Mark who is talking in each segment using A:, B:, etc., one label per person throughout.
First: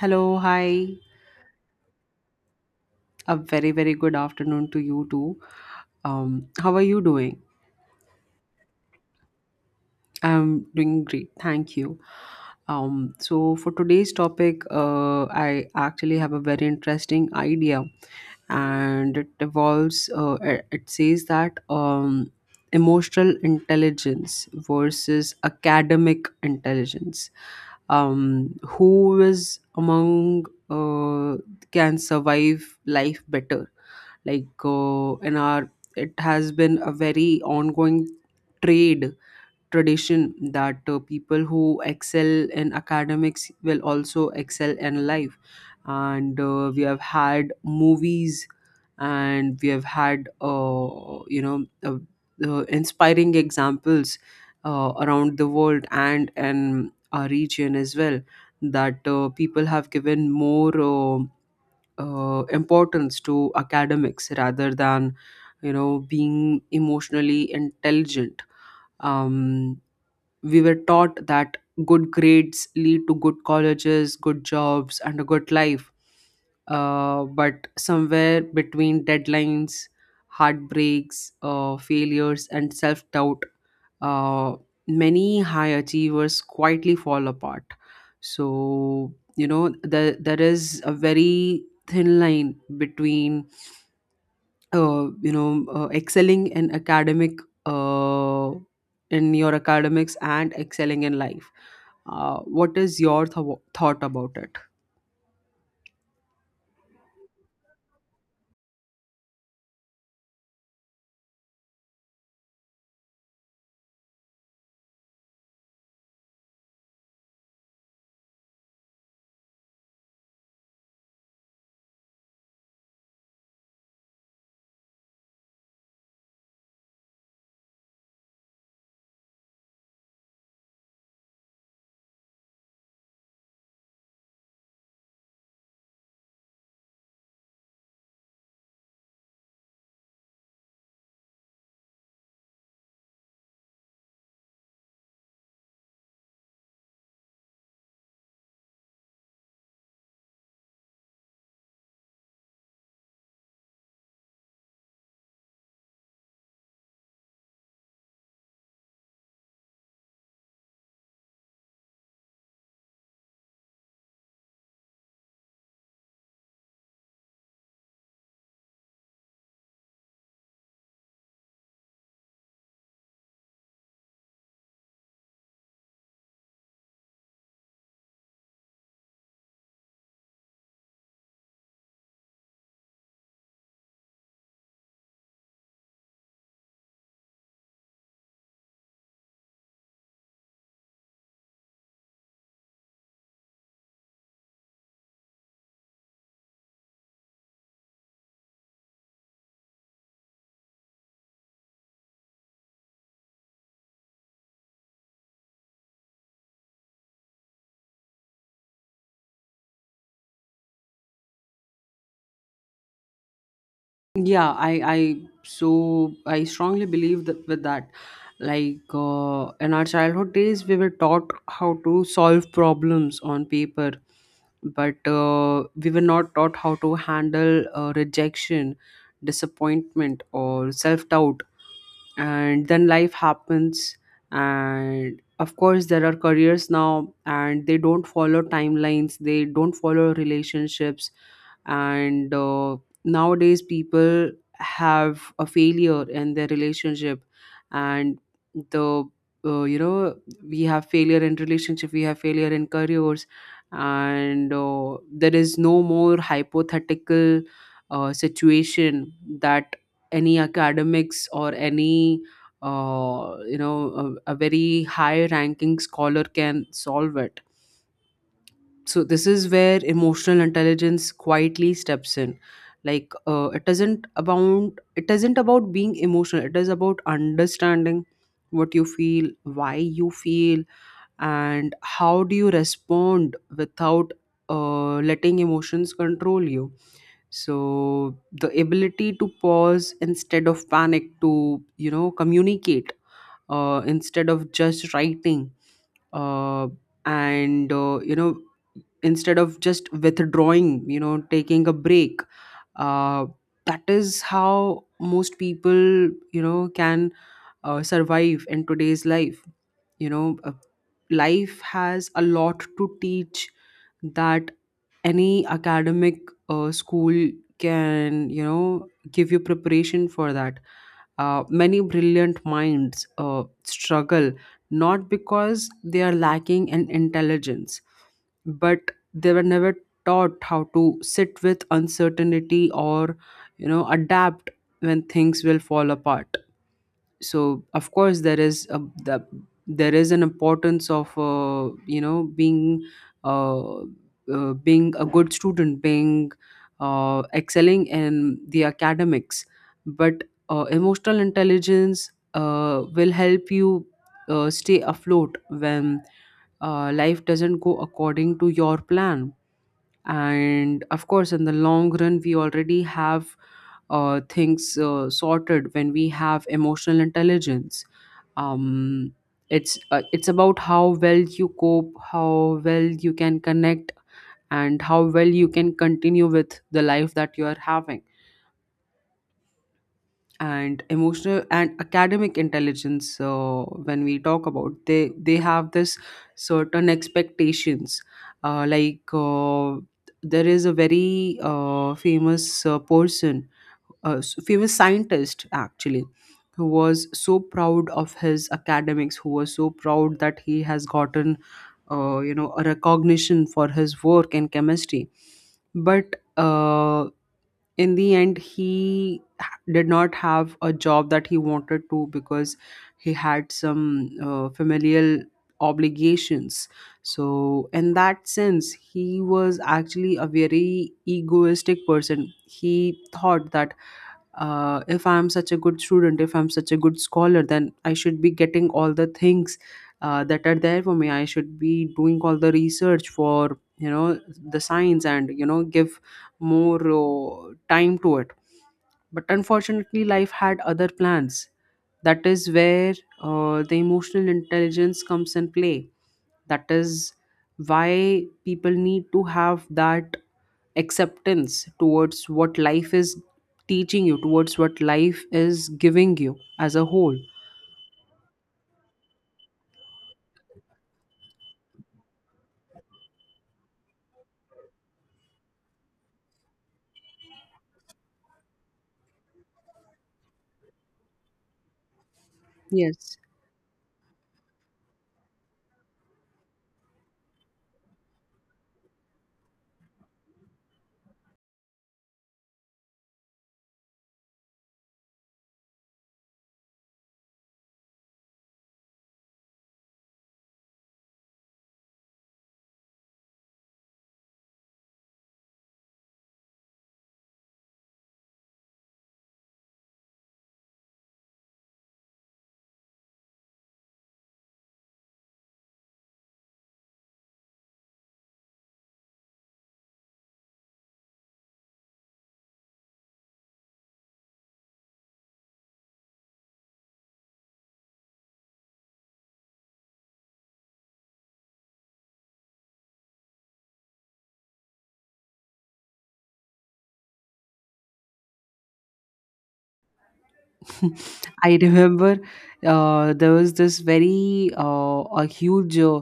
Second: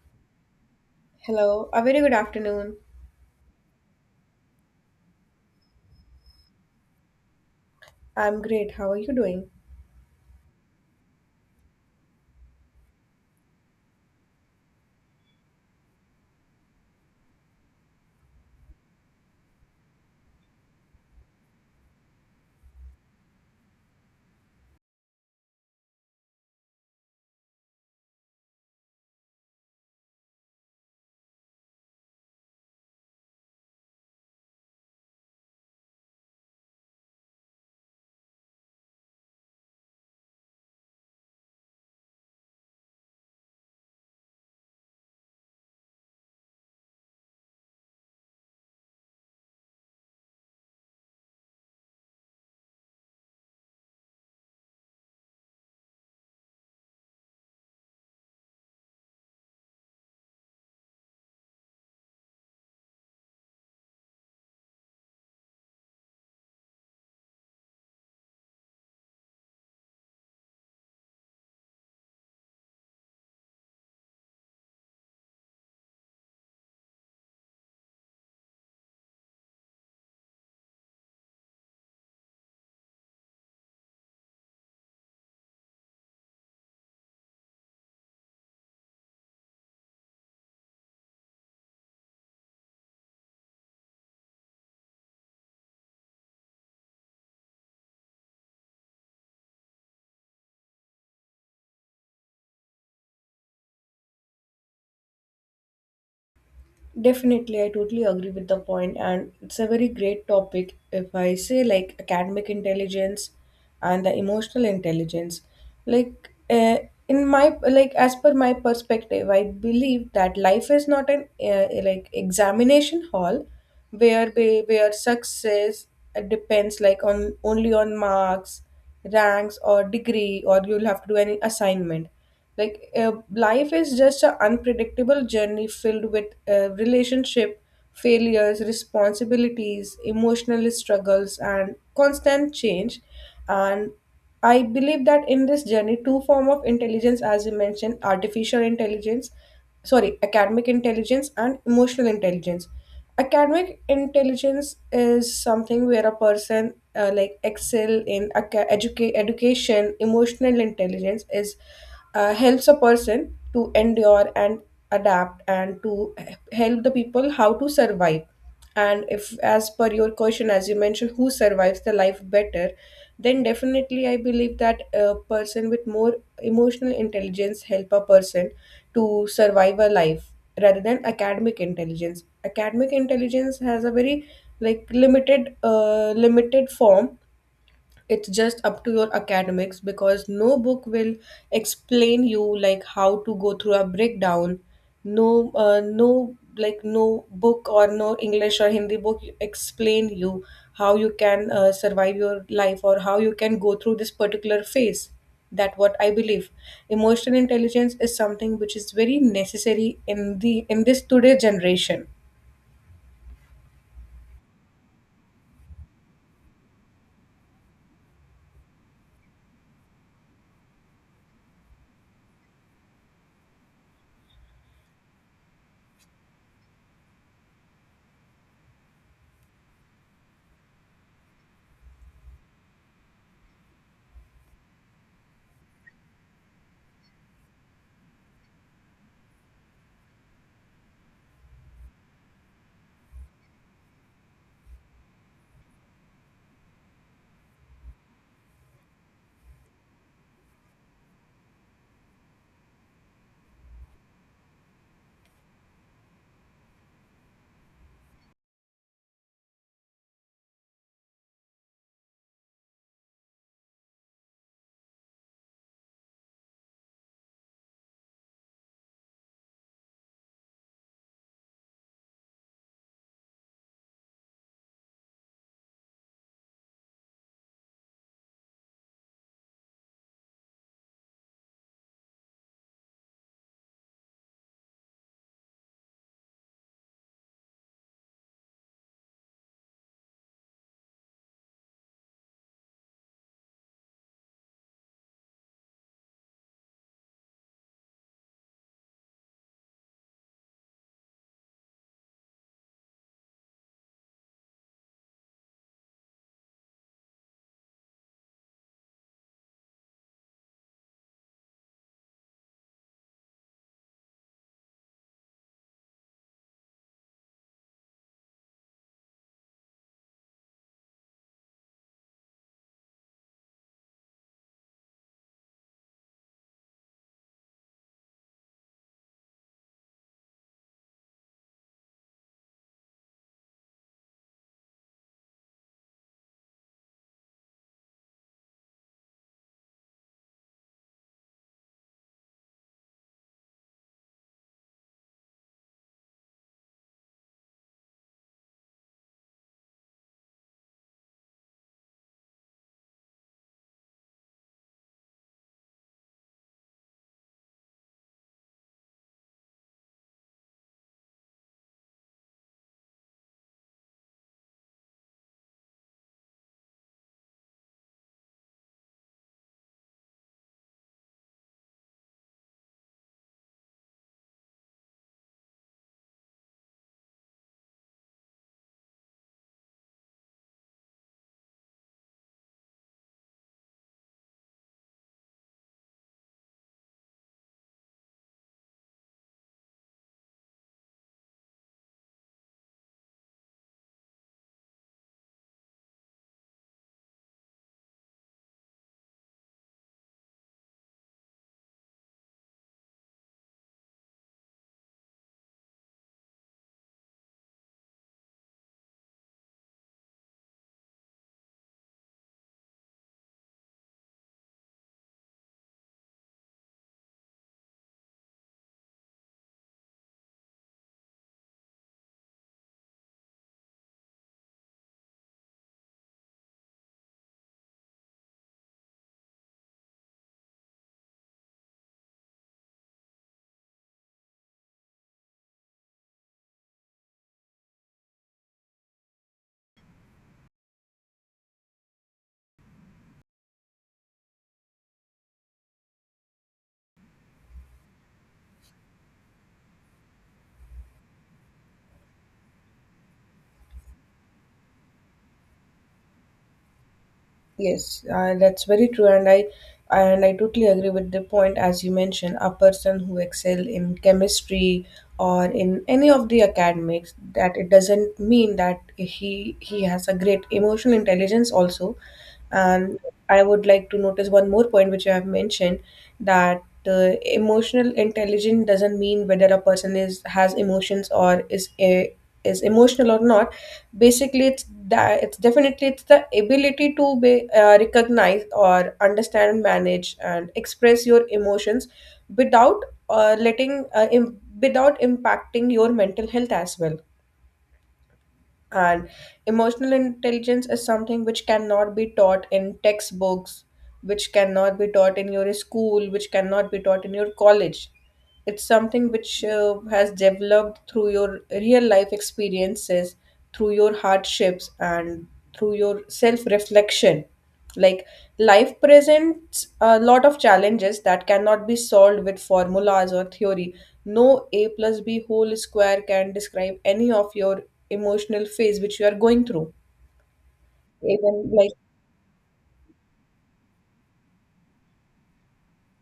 A: Hello, hi.
B: Hello, a very good afternoon.
A: A very, very good afternoon to you too. How are you doing?
B: I'm great. How are you doing?
A: I'm doing great, thank you. So for today's topic, I actually have a very interesting idea, and it involves. It says that emotional intelligence versus academic intelligence. Who is among uh, can survive life better? Like in our, it has been a very ongoing trade tradition that people who excel in academics will also excel in life, and we have had movies, and we have had inspiring examples around the world and in our region as well, that people have given more importance to academics rather than, you know, being emotionally intelligent. um, we were taught that good grades lead to good colleges, good jobs, and a good life. But somewhere between deadlines, heartbreaks, failures, and self doubt, uh, many high achievers quietly fall apart. So, you know, there is a very thin line between excelling in academic, uh, in your academics and excelling in life. What is your thought about it?
B: Definitely, I totally agree with the point, and it's a very great topic. If I say like academic intelligence and the emotional intelligence, like in my like as per my perspective, I believe that life is not an like examination hall where where success depends like on only on marks, ranks, or degree, or you'll have to do any assignment. Like life is just an unpredictable journey filled with relationship failures, responsibilities, emotional struggles, and constant change. And I believe that in this journey, two form of intelligence, as you mentioned, artificial intelligence, sorry, academic intelligence and emotional intelligence. Academic intelligence is something where a person like excel in education, emotional intelligence is helps a person to endure and adapt and to help the people how to survive. And if, as per your question, as you mentioned, who survives the life better, then definitely I believe that a person with more emotional intelligence help a person to survive a life rather than academic intelligence. Academic intelligence has a very like limited form. It's just up to your academics because no book will explain you like how to go through a breakdown. No no book or no english or hindi book explain you how you can survive your life or how you can go through this particular phase. That what I believe, emotional intelligence is something which is very necessary in this today generation.
A: Yeah i i so I strongly believe that with that, like in our childhood days we were taught how to solve problems on paper, but we were not taught how to handle rejection, disappointment, or self-doubt. And then life happens, and of course there are careers now, and they don't follow timelines, they don't follow relationships. And nowadays people have a failure in their relationship, and the you know we have failure in relationship, we have failure in careers, and there is no more hypothetical situation that any academics or any a very high ranking scholar can solve it. So this is where emotional intelligence quietly steps in. It isn't about it isn't about being emotional, it is about understanding what you feel, why you feel, and how do you respond without letting emotions control you. So the ability to pause instead of panic, to, you know, communicate instead of just writing, uh, and you know, instead of just withdrawing, you know, taking a break. uh, that is how most people, you know, can survive in today's life. you know uh, Life has a lot to teach that any academic school can, you know, give you preparation for that. Many brilliant minds struggle, not because they are lacking in intelligence, but they were never taught how to sit with uncertainty or, you know, adapt when things will fall apart. So of course there is the, there is an importance of being uh, being a good student, being excelling in the academics. But emotional intelligence will help you stay afloat when life doesn't go according to your plan. And of course, in the long run, we already have things sorted when we have emotional intelligence. um, it's about how well you cope, how well you can connect, and how well you can continue with the life that you are having. And emotional and academic intelligence, when we talk about, they have this certain expectations. uh, like uh, there is a very famous person, a famous scientist actually, who was so proud of his academics, who was so proud that he has gotten you know, a recognition for his work in chemistry. But in the end, he did not have a job that he wanted to, because he had some familial obligations. So in that sense, he was actually a very egoistic person. He thought that if I'm such a good student, if I'm such a good scholar, then I should be getting all the things that are there for me. I should be doing all the research for, you know, the science, and, you know, give more time to it. But unfortunately, life had other plans. That is where the emotional intelligence comes in play. That is why people need to have that acceptance towards what life is teaching you, towards what life is giving you as a whole.
B: Yes, that's very true, and I totally agree with the point as you mentioned. A person who excel in chemistry or in any of the academics, that it doesn't mean that he has a great emotional intelligence also. And
A: Yes.
B: I would like to notice one more point which you have mentioned, that emotional intelligence doesn't mean whether a person is has emotions or is emotional or not. Basically it's that, it's definitely it's the ability to be recognize or understand manage and express your emotions without letting without impacting your mental health as well. And emotional intelligence is something which cannot be taught in textbooks, which cannot be taught in your school, which cannot be taught in your college. It's something which has developed through your real life experiences, through your hardships, and through your self reflection. Like life presents a lot of challenges that cannot be solved with formulas or theory. No A plus B whole square can describe any of your emotional phase which you are going through even
A: I
B: like.
A: remember there was this very a huge uh,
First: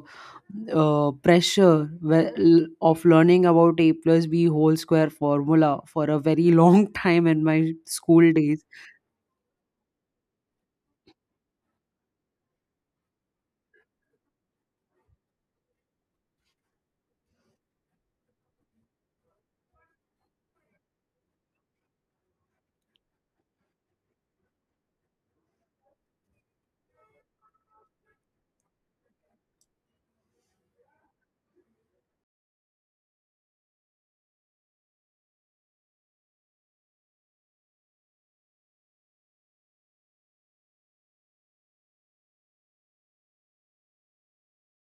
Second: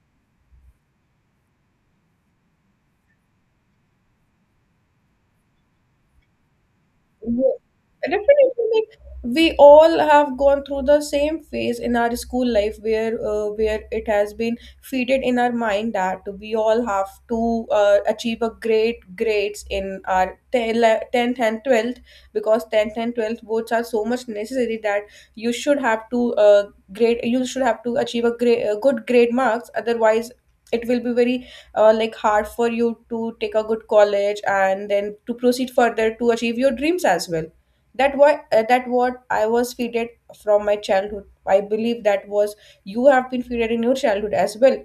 A: uh, pressure of learning about a plus b whole square formula for a very long time in
B: Yeah,
A: my school days.
B: definitely, like we all have gone through the same phase in our school life where it has been fitted in our mind that we all have to achieve a great grades in our 10th and 12th because 10th and 12th boards are so much necessary that you should have to achieve a great good grade marks otherwise it will be very like hard for you to take a good college and then to proceed further to achieve your dreams as well. That why that what I was feeded from my childhood, I believe that was, you have been feeded in your childhood as well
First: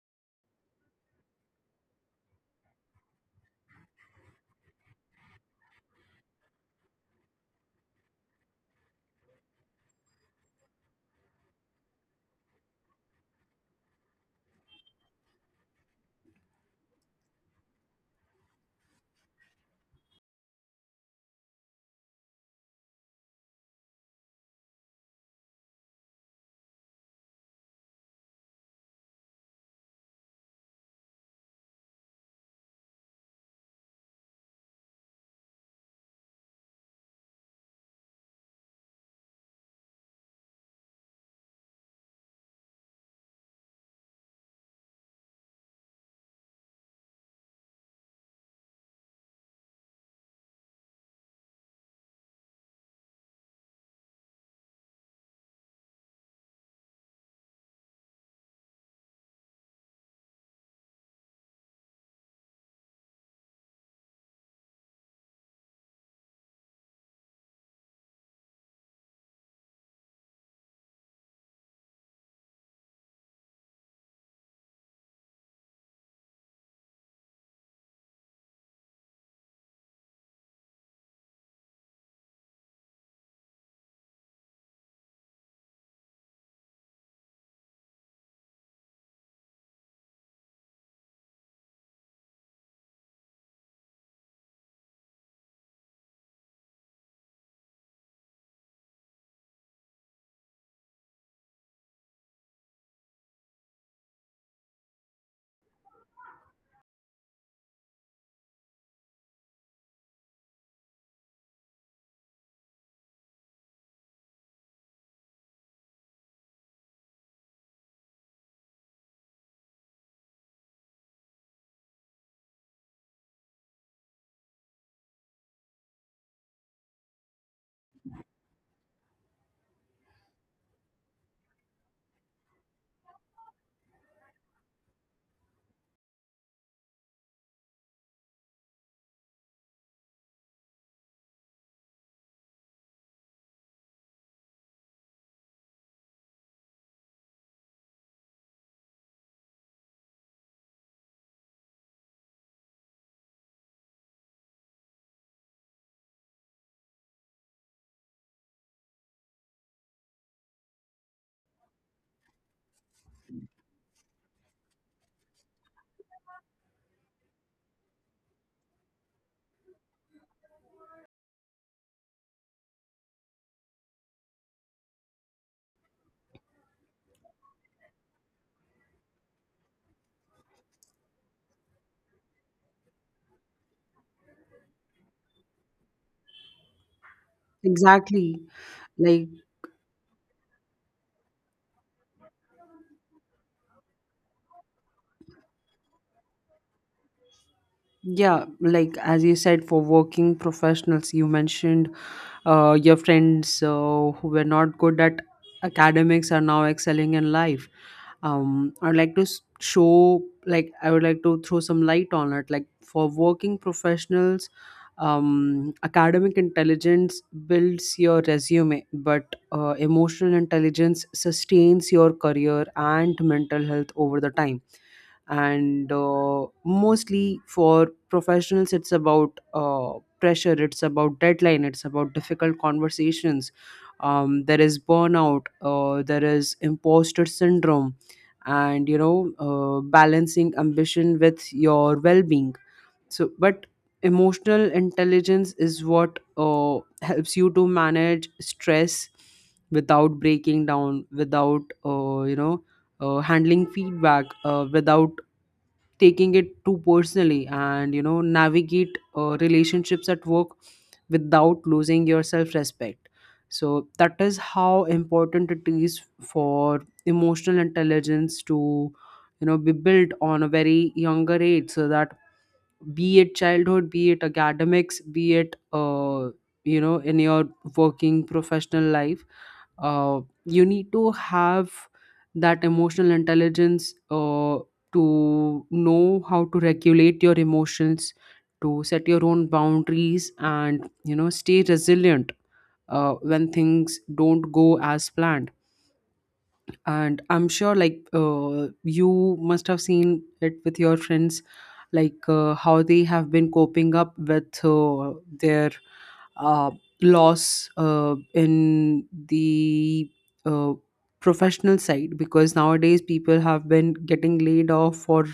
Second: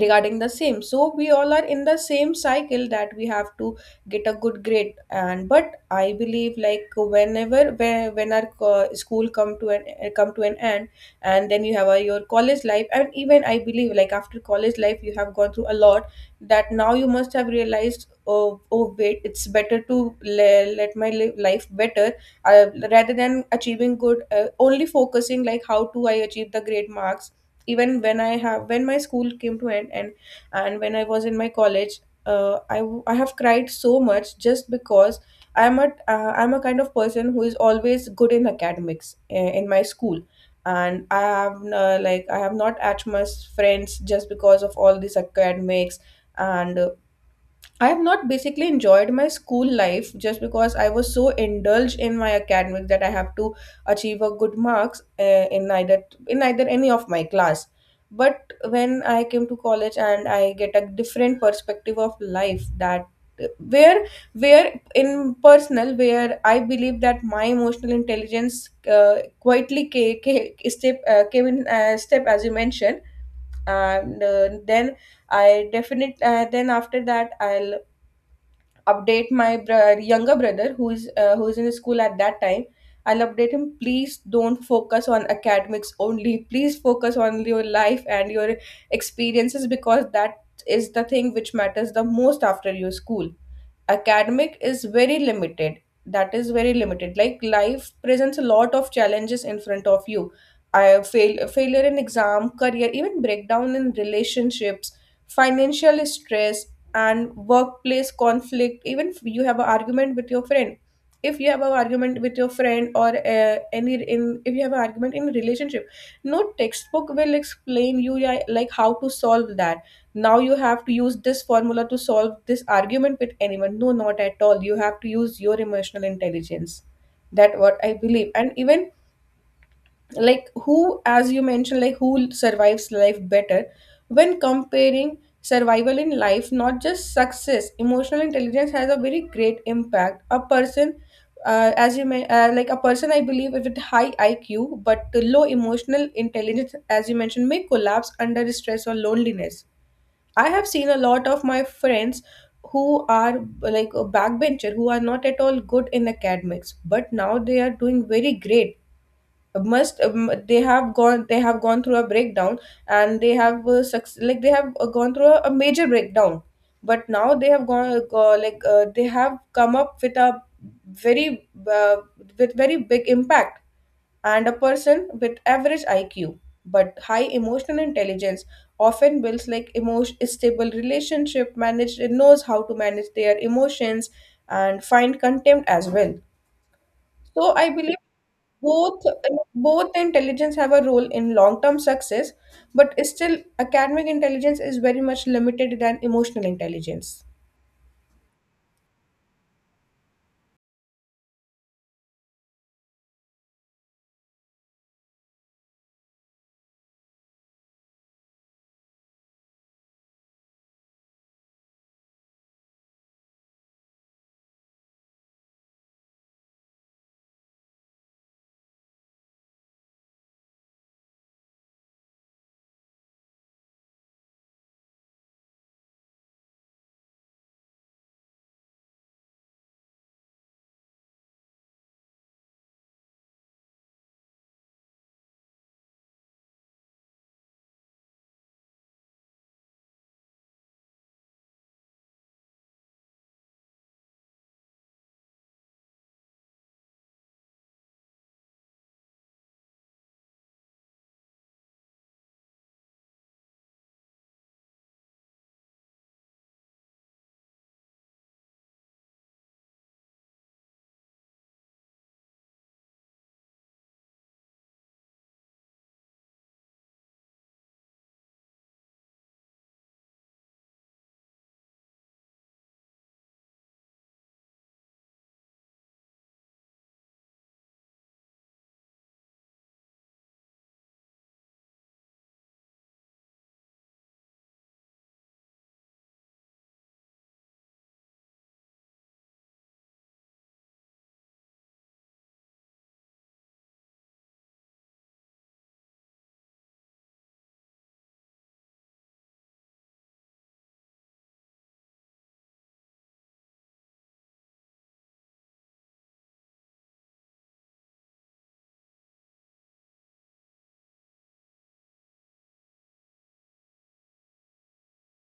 B: regarding the same. So we all are in the same cycle that we have to get a good grade. And but I believe like whenever when our school come to an end and then you have your college life. And even I believe like after college life you have gone through a lot, that now you must have realized, oh, wait, it's better to let life better rather than achieving good only focusing like how do I achieve the great marks. Even when I have, when my school came to end, and when I was in my college, I have cried so much just because I'm a kind of person who is always good in academics in my school, and I have like I have not as much friends just because of all these academics. And I have not basically enjoyed my school life just because I was so indulged in my academics that I have to achieve a good marks in either any of my class. But when I came to college and I get a different perspective of life, that where where in personal, where I believe that my emotional intelligence quietly ca- ca- step came in step as you mentioned. And then I definitely then after that I'll update my younger brother who is in school at that time. I'll update him, please don't focus on academics only, please focus on your life and your experiences, because that is the thing which matters the most after your school. Academic is very limited, that is very limited. Like life presents a lot of challenges in front of you. I fail Failure in exam career, even breakdown in relationships, financial stress, and workplace conflict. Even if you have an argument with your friend, if you have an argument with your friend or any in if you have an argument in relationship, no textbook will explain you, yeah, like how to solve that. Now you have to use this formula to solve this argument with anyone? No, not at all, you have to use your emotional intelligence. That what I believe. And even like who, as you mentioned, like who survives life better, when comparing survival in life not just success, emotional intelligence has a very great impact. A person as you may like a person I believe with high iq but low emotional intelligence, as you mentioned, may collapse under stress or loneliness. I have seen a lot of my friends who are like a backbencher, who are not at all good in academics, but now they are doing very great. Must they have gone? They have gone through a breakdown, and they have like they have gone through a major breakdown. But now they have like they have come up with a very with very big impact. And a person with average IQ but high emotional intelligence often builds like emotion stable relationship manage, knows how to manage their emotions and find contempt as well. So I believe
A: Exactly,
B: both,
A: like,
B: both intelligence have a role in long term success, but still academic intelligence is very much limited than emotional intelligence.
A: yeah, like as you said, for working professionals, you mentioned your friends who were not good at academics are now excelling in life. I'd like to s- show like I would like to throw some light on it. Like for working professionals, academic intelligence builds your resume, but emotional intelligence sustains your career and mental health over the time. And mostly for professionals, it's about pressure, it's about deadline, it's about difficult conversations. There is burnout, there is imposter syndrome, and, you know, balancing ambition with your well-being. But emotional intelligence is what helps you to manage stress without breaking down, without handling feedback without taking it too personally, and, you know, navigate relationships at work without losing your self respect. So that is how important it is for emotional intelligence to, you know, be built on a very younger age. So that be it childhood, be it academics, be it in your working professional life, you need to have that emotional intelligence to know how to regulate your emotions, to set your own boundaries, and, you know, stay resilient when things don't go as planned. And I'm sure, like, you must have seen it with your friends, like, how they have been coping up with their uh, loss in the uh, professional side, because nowadays people have been getting laid off for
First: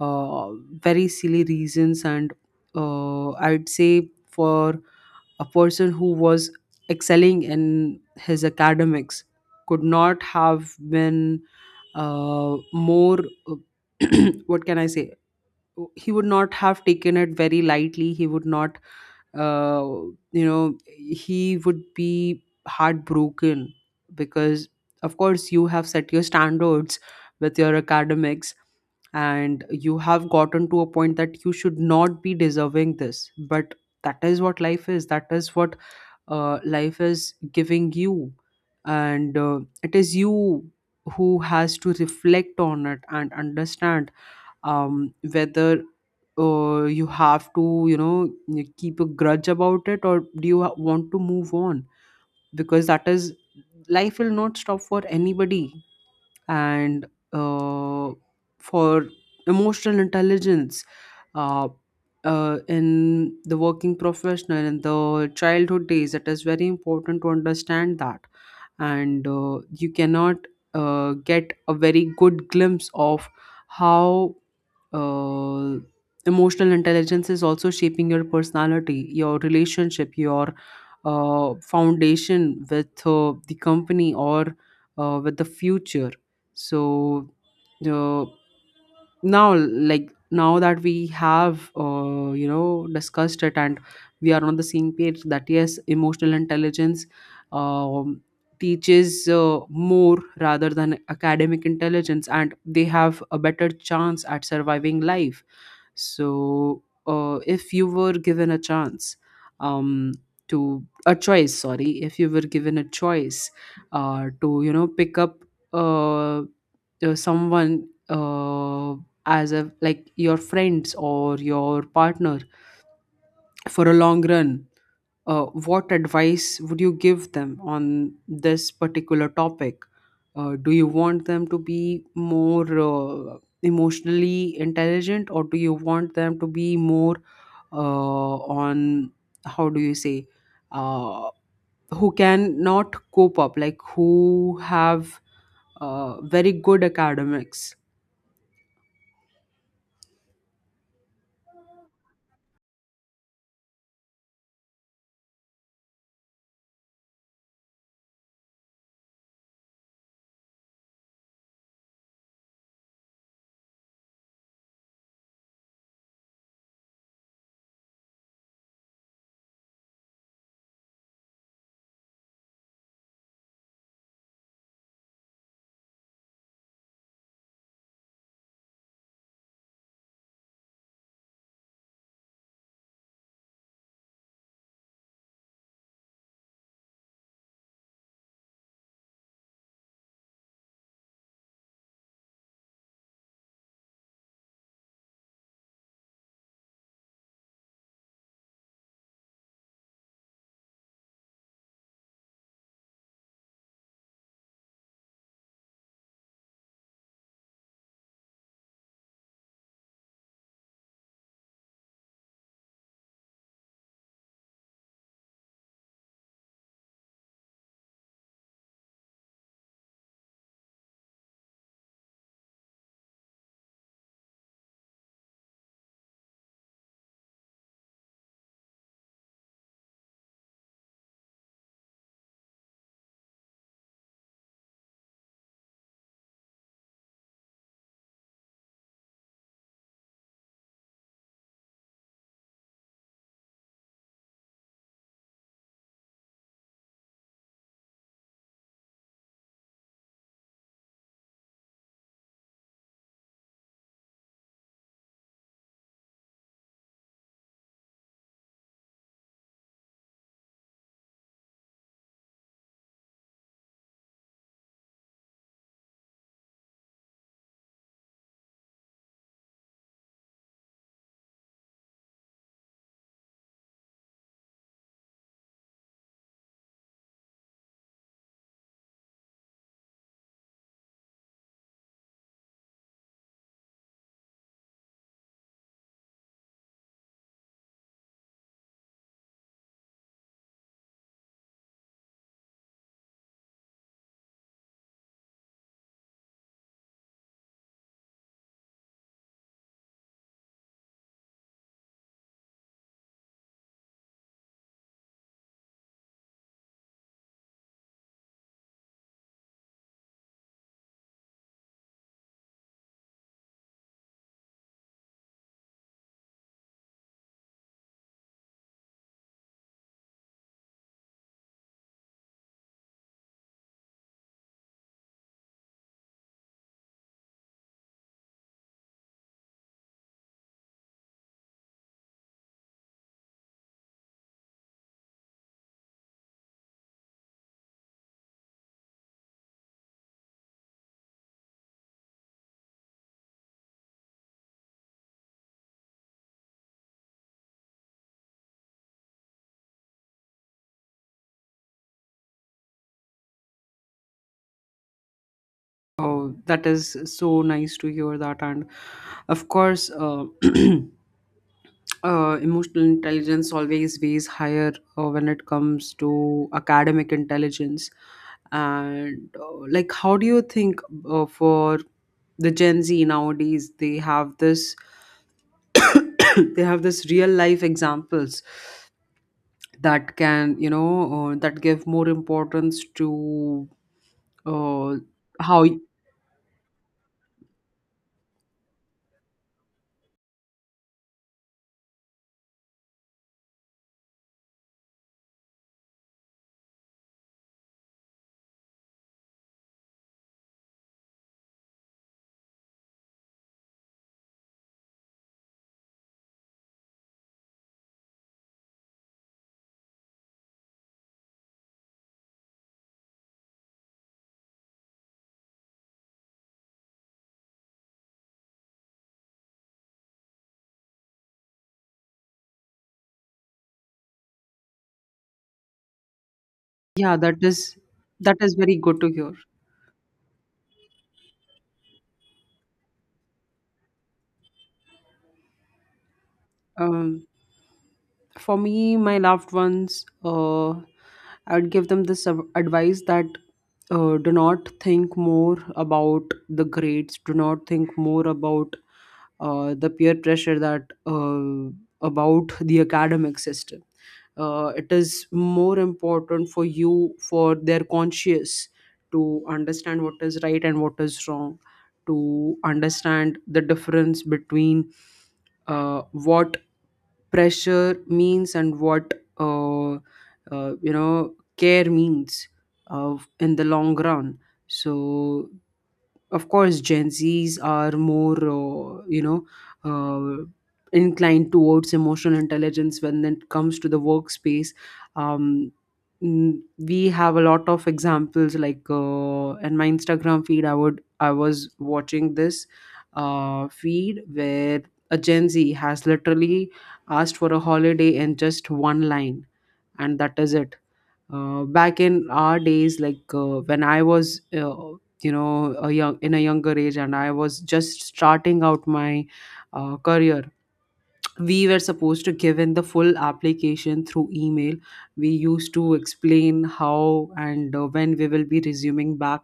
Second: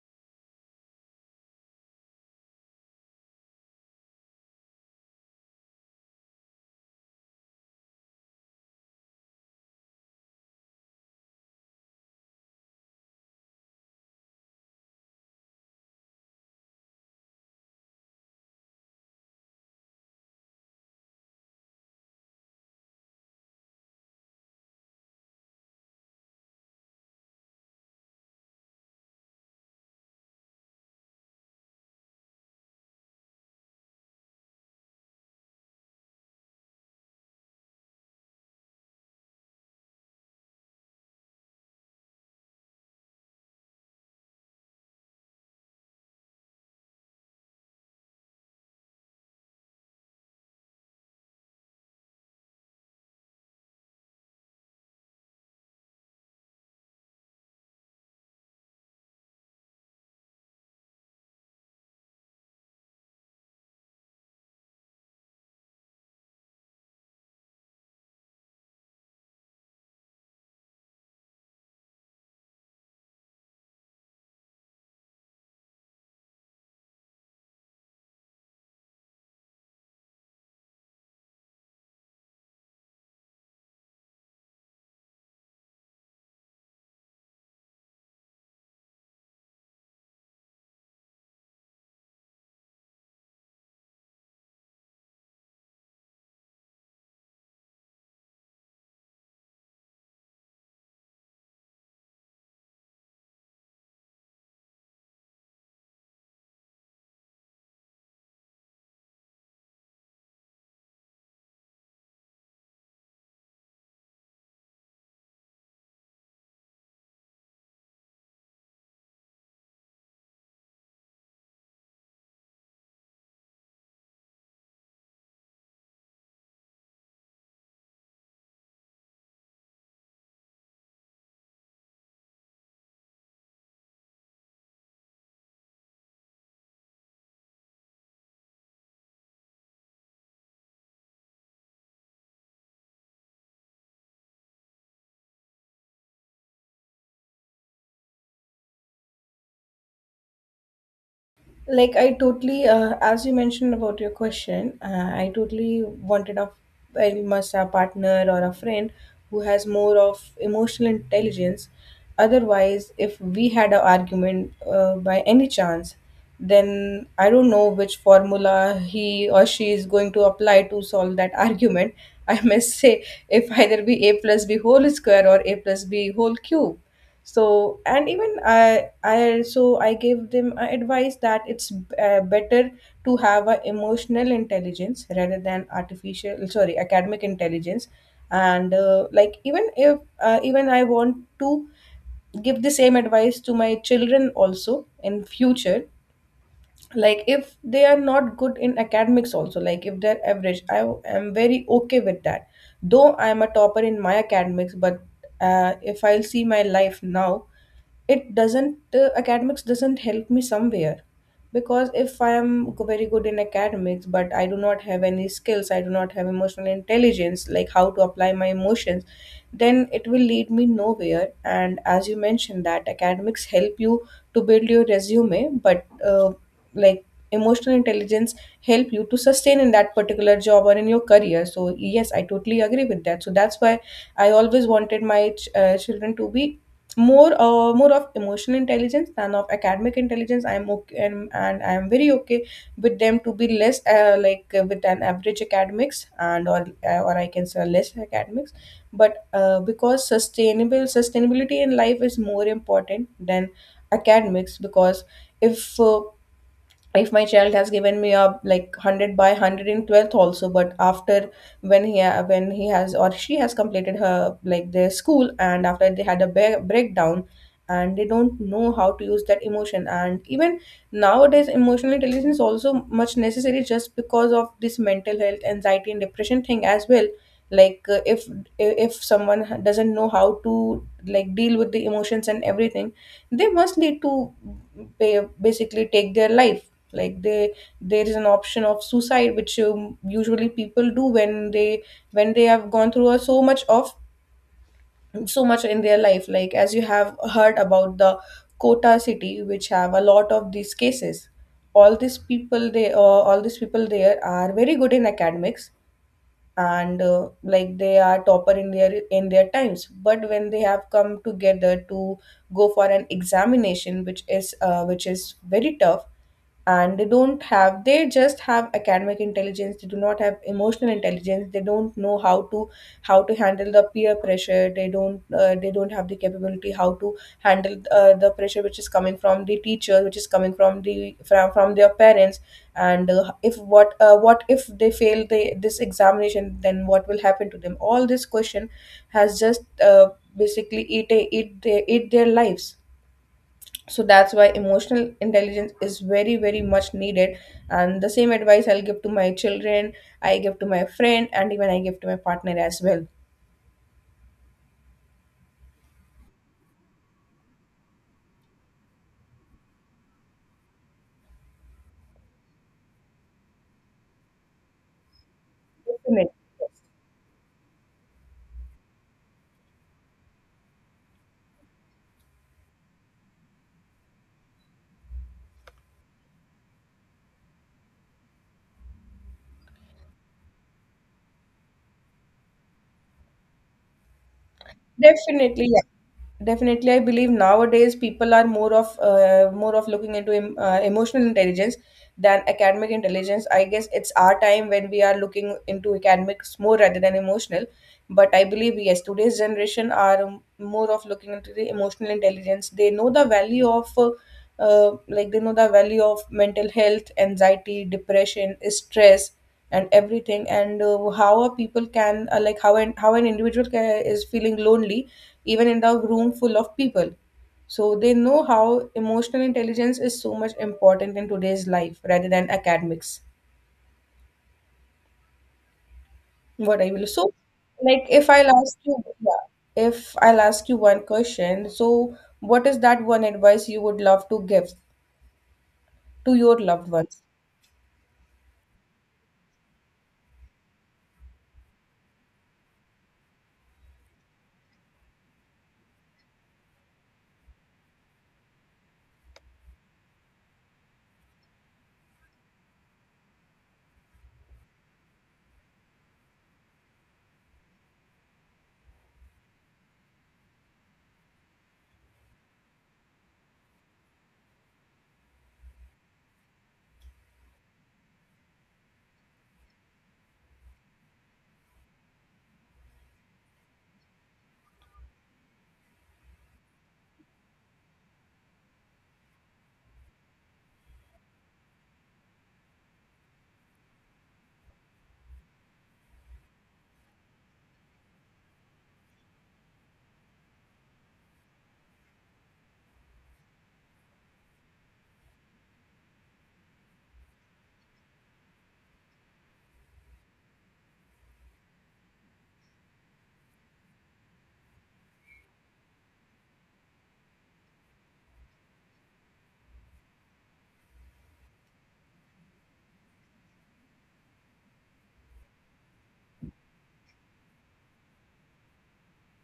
A: uh, very silly reasons. And I'd say for a person who was excelling in his academics, could not have been more, what can I say, he would not have taken it very lightly. He would not, uh, you know he would be heartbroken, because of course you have set your standards with your academics, and you have gotten to a point that you should not be deserving this. But that is what life is, that is what life is giving you. And it is you who has to reflect on it and understand whether you have to, you know, you keep a grudge about it, or do you want to move on. Because that is, life will not stop for anybody. And uh, for emotional intelligence, uh, in the working professional, in the childhood days, it is very important to understand that. And you cannot get a very good glimpse of how uh, emotional intelligence is also shaping your personality, your relationship, your foundation with the company, or with the future. So uh, now, now that we have, discussed it and we are on the same page that yes, emotional intelligence. Um, Teaches more rather than academic intelligence, and they have a better chance at surviving life. So, if you were given a chance, um, to a choice, sorry, if you were given a choice, to, you know, pick up uh, someone as a like, your friends or your partner for a long run, what advice would you give them on this particular topic? Do you want them to be more emotionally intelligent, or do you want them to be more on, how do you say, uh, who can not cope up, like who have very good academics?
B: Like I totally as you mentioned about your question, I totally wanted a, I must a partner or a friend who has more of emotional intelligence. Otherwise if we had an argument by any chance, then I don't know which formula he or she is going to apply to solve that argument, I must say, if either be a plus b whole square or a plus b whole cube. So and even I gave them a advice that it's better to have a emotional intelligence rather than artificial, sorry, academic intelligence. And like even if even I want to give the same advice to my children also in future. Like if they are not good in academics also, like if they're average, I am very okay with that. Though I am a topper in my academics, but if I'll see my life now, it doesn't academics doesn't help me somewhere. Because if I am very good in academics but I do not have any skills, I do not have emotional intelligence, like how to apply my emotions, then it will lead me nowhere. And as you mentioned that academics help you to build your resume, but like emotional intelligence help you to sustain in that particular job or in your career. So yes I totally agree with that. So that's why I always wanted my children to be more more of emotional intelligence than of academic intelligence. I'm okay and I'm very okay with them to be less like with an average academics and or I can say less academics. But because sustainable sustainability in life is more important than academics. Because if uh, if my child has given me a like 100 by 100 in 12th also, but after when when he has or she has completed her like their school and after they had a breakdown, and they don't know how to use that emotion. And even nowadays emotional intelligence also much necessary just because of this mental health anxiety and depression thing as well. Like if someone doesn't know How to, like, deal with the emotions and everything, they must need to basically take their life. Like they, there is an option of suicide, which usually people do when they, when they have gone through so much of, so much in their life. Like as you have heard about the Kota city, which have a lot of these cases, all these people, they all these people, there are very good in academics, and like they are topper in their times. But when they have come together to go for an examination which is very tough, and they don't have, they just have academic intelligence, they do not have emotional intelligence, they don't know how to, how to handle the peer pressure. They don't they don't have the capability how to handle the pressure which is coming from the teacher, which is coming from the from their parents, and if what what if they fail this examination, then what will happen to them, all this question has just basically eat, eat their lives. So that's why emotional intelligence is very, very much needed, and the same advice I'll give to my children, I give to my friend, and even I give to my partner as well.
A: Oh, that is so nice to hear that, and of course. Emotional intelligence always weighs higher when it comes
B: Definitely,
A: to academic intelligence. And like how do you think for the gen z nowadays, they have this they have this real life examples that can that give more importance to uh, how.
B: definitely, yeah. Definitely, I believe nowadays people are more of looking into emotional intelligence than academic intelligence. I guess it's our time when we are looking into academics more rather than emotional, but I believe yes, today's generation are more of looking into the emotional intelligence. They know the value of like they know the value of mental health, anxiety, depression, stress and everything, and how a people can like how an, how an individual is feeling lonely even in the room full of people. So they know how emotional intelligence is so much important in today's life rather than academics. What I will,
A: yeah
B: so
A: that is
B: like if
A: that
B: I'll
A: is very
B: ask you,
A: good to hear.
B: yeah, if I'll ask you one question, so what is that one advice you would love to give to your loved ones?
A: um for me, my loved ones, I would give them this advice that do not think more about the grades. Do not think more about the peer pressure, that about the academic system. It is more important for you, for their conscious, to understand what is right and what is wrong, to understand the difference between what pressure means and what care means in the long run. So of course gen z's are more uh, inclined towards emotional intelligence when it comes to the workspace. um, we have a lot of examples. Like in my instagram feed, I was watching this feed where a gen z has literally asked for a holiday in just one line, and that is it. Back in our days, like when I was a young in a younger age, and I was just starting out my career, we were supposed to give in the full application through email. We used to explain how and when we will be resuming back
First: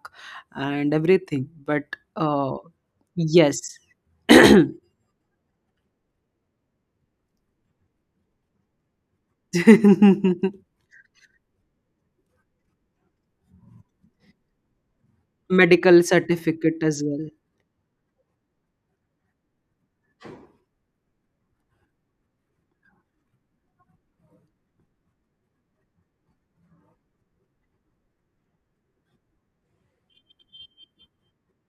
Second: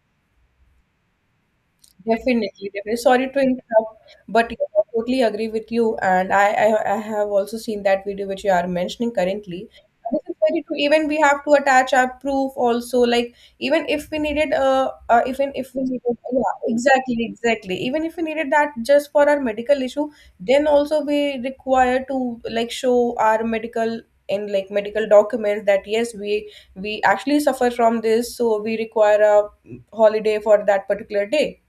A: and everything, but
B: Definitely, definitely. Sorry to
A: yes.
B: interrupt, but yeah, I totally agree with you. And I have also seen that video which you are mentioning currently. And this is very true. Even we have to attach our proof also. Like even if we needed, even if we
A: Medical
B: needed, yeah,
A: certificate as
B: exactly,
A: well.
B: exactly. Even if we needed that just for our medical issue, then also we require to, like, show our medical, in like, medical documents that yes, we actually suffer from this, so we require a holiday for that particular day.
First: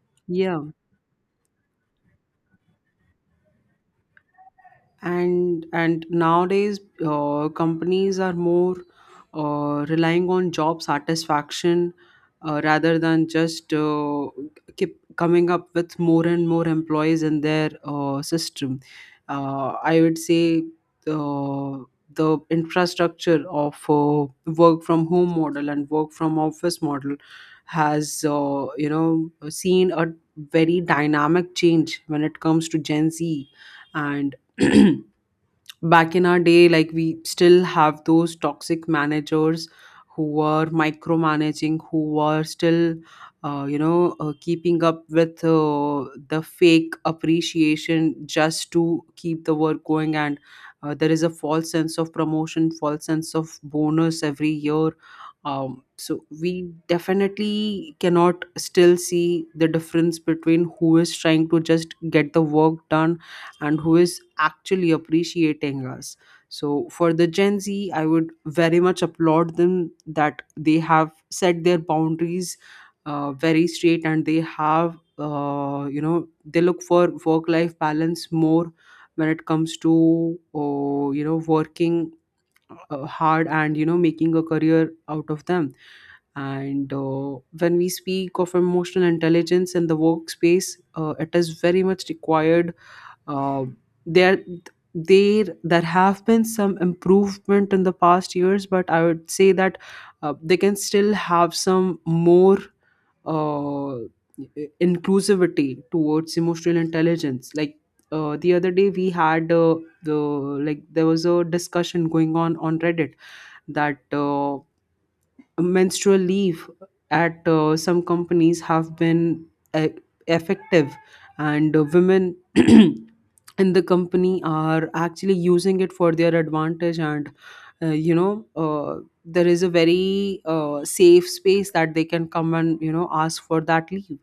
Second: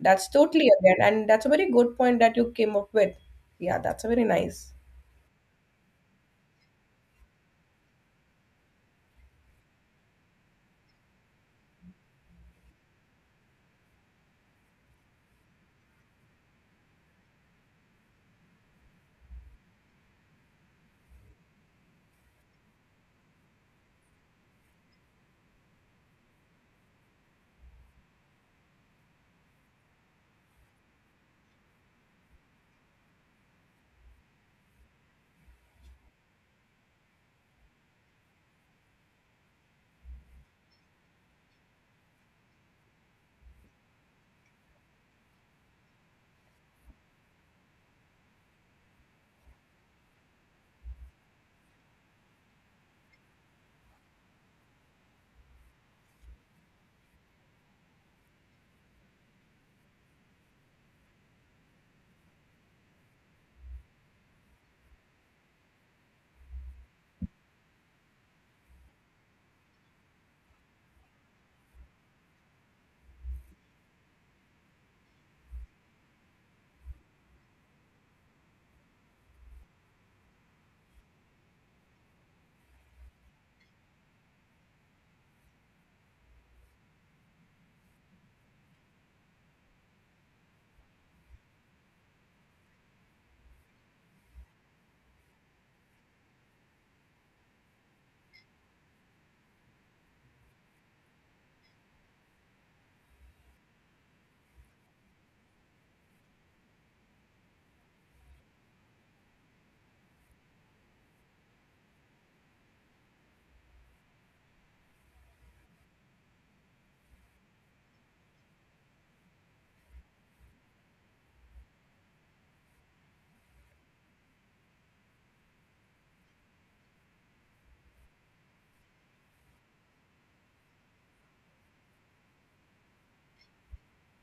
B: That's
A: Yeah.
B: totally again, and that's a very good point that you came up with. Yeah, that's a very nice.
A: And nowadays companies are more relying on job satisfaction rather than just keep coming up with more and more employees in their system. I would say uh, the infrastructure of work from home model and work from office model has seen a very dynamic change when it comes to gen z. And back in our day, like we still have those toxic managers who were micromanaging, who were still keeping up with the fake appreciation just to keep the work going. And there is a false sense of promotion, false sense of bonus every year. So we definitely cannot still see the difference between who is trying to just get the work done and who is actually appreciating us. So for the Gen Z, I would very much applaud them that they have set their boundaries very straight, and they have they look for work life balance more when it comes to working hard and making a career out of them. And when we speak of emotional intelligence in the workspace, it is very much required. uh, there there have been some improvement in the past years, but I would say that they can still have some more uh, inclusivity towards emotional intelligence. Like the other day, we had the like there was a discussion going on Reddit. That. Menstrual leave at some companies have been uh, effective, and women in the company are actually using it for their advantage, and uh, you know uh, there is a very safe space that they can come and ask for that leave.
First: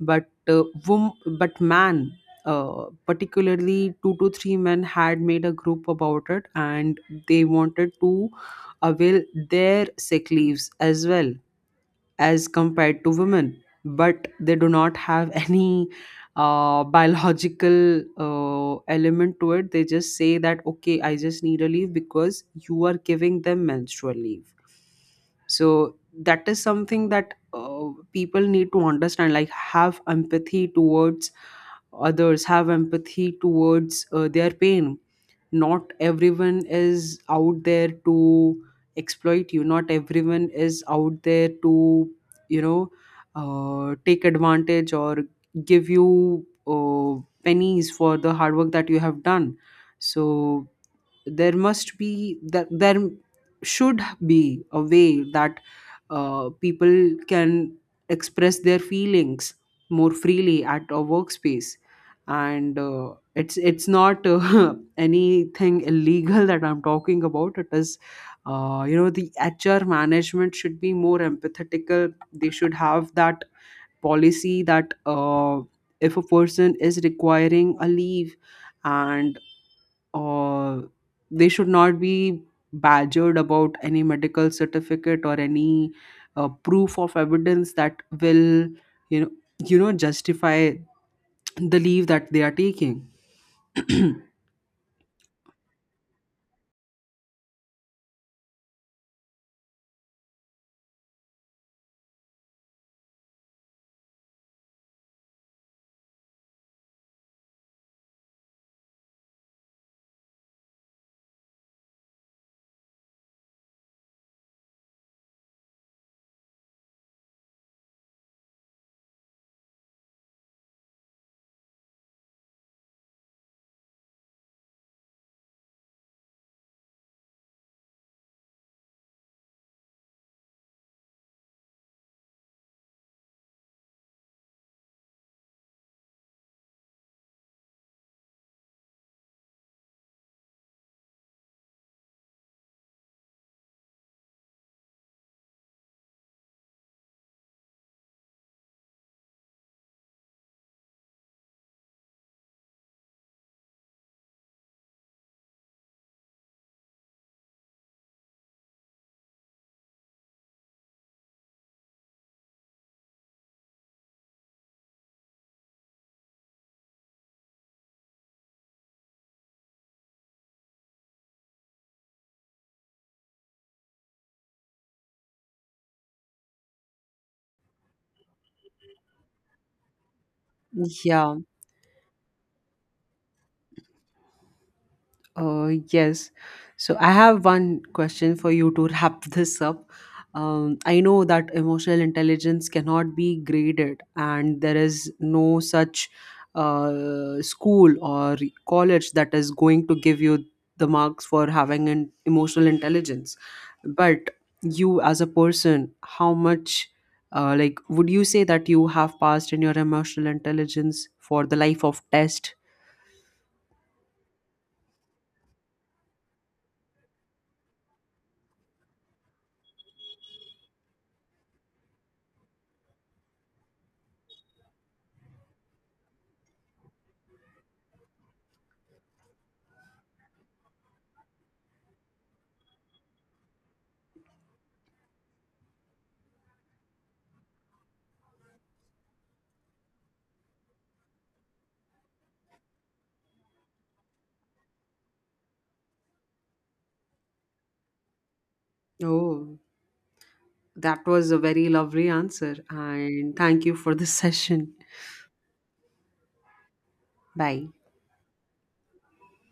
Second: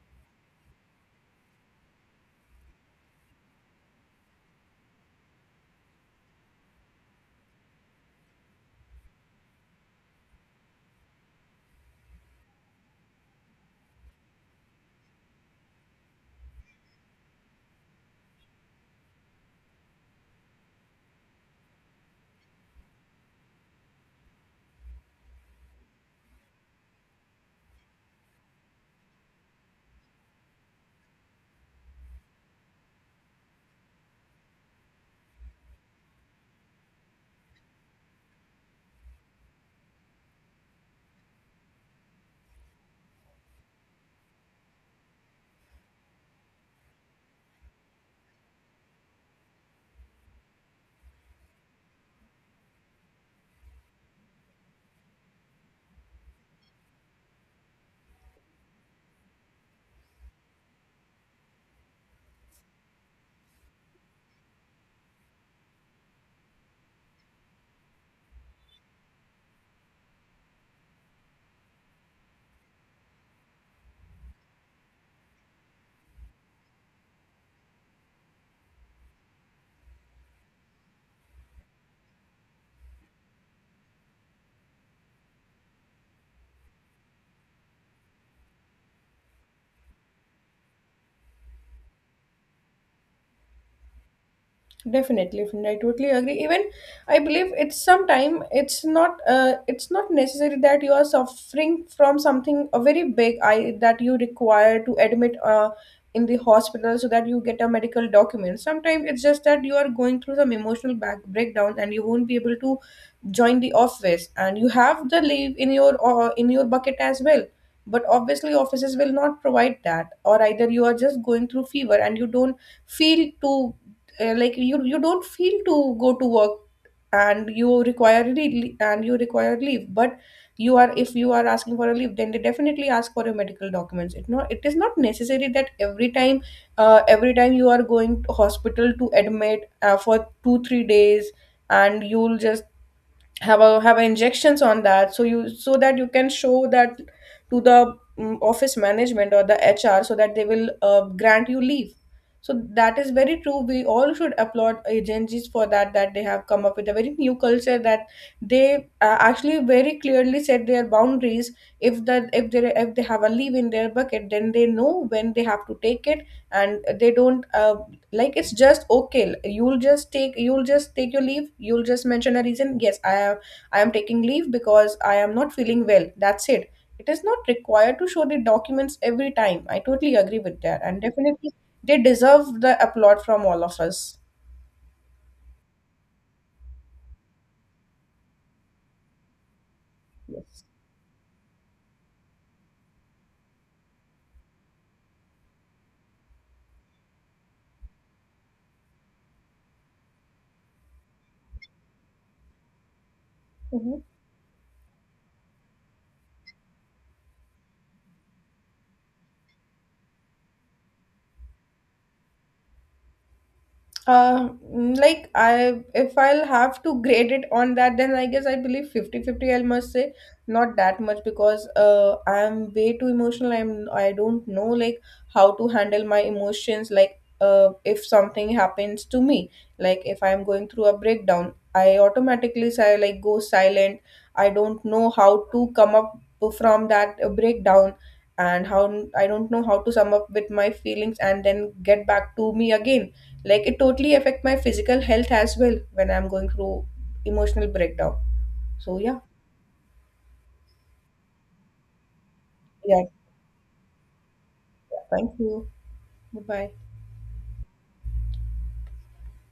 A: But but man, particularly two to three men had made a group about it, and they wanted to avail their sick leaves as well as compared to women, but they do not have any biological element to it. They just say that okay, I just need a leave because you are giving them menstrual leave. So that is something that people need to understand, like have empathy towards others, have empathy towards their pain. Not everyone is out there to exploit you. Not everyone is out there to you know take advantage or give you pennies for the hard work that you have done. So there must be that there should be a way that people can express their feelings more freely at a workspace. And it's not anything illegal that I'm talking about. It is the hr management should be more empathetical. They should have that policy that if a person is requiring a leave, and or they should not be badgered about any medical certificate or any proof of evidence that will you know justify the leave that they are taking.
B: Definitely, definitely, I totally agree. Even I believe it's sometime, it's not necessary that you are suffering from something a very big I that you require to admit in the hospital, so that you get a medical document. Sometimes it's just that you are going through some emotional back breakdown, and you won't be able to join the office, and you have the leave in your bucket as well. But obviously, offices will not provide that, or either you are just going through fever and you don't feel to like you don't feel to go to work and you require leave, and you require leave. But you are, if you are asking for a leave, then they definitely ask for your medical documents. It not, it is not necessary that every time, every time you are going to hospital to admit for 2 3 days, and you'll just have a injections on that, so you, so that you can show that to the office management or the hr, so that they will grant you leave. So that is very true, we all should applaud agencies for that, that they have come up with a very new culture, that they actually very clearly set their boundaries. If that, if they, if they have a leave in their bucket, then they know when they have to take it, and they don't like it's just okay, you'll just take your leave, you'll just mention a reason. Yes, I am, I am taking leave because I am not feeling well, that's it. It is not required to show the documents every time, I totally agree with that, and
A: Yeah.
B: definitely they deserve the applaud from all of us.
A: Yes. So I have one question for you to wrap this up.
B: Yes.
A: I know that emotional intelligence cannot be graded, and there is no such school or college that is going to give you the marks for having an emotional intelligence.
B: Mhm.
A: But you, as a person, how much, like, would you say that you have passed in your emotional intelligence for the life of test?
B: Like I, if I'll have to grade it on that, then I guess I believe fifty-fifty. I must say not that much, because I'm way too emotional. I don't know like how to handle my emotions. Like if something happens to me, like if I'm going through a breakdown, I automatically say, like, go silent. I don't know how to come up from that breakdown, and how, I don't know how to sum up with my feelings and then get back to me again. Like it totally affect my physical health as well when I'm going through emotional breakdown. So yeah.
A: Oh. That was a very lovely answer,
B: yeah,
A: and thank you for this session.
B: yeah. thank you. Bye bye.
A: Bye.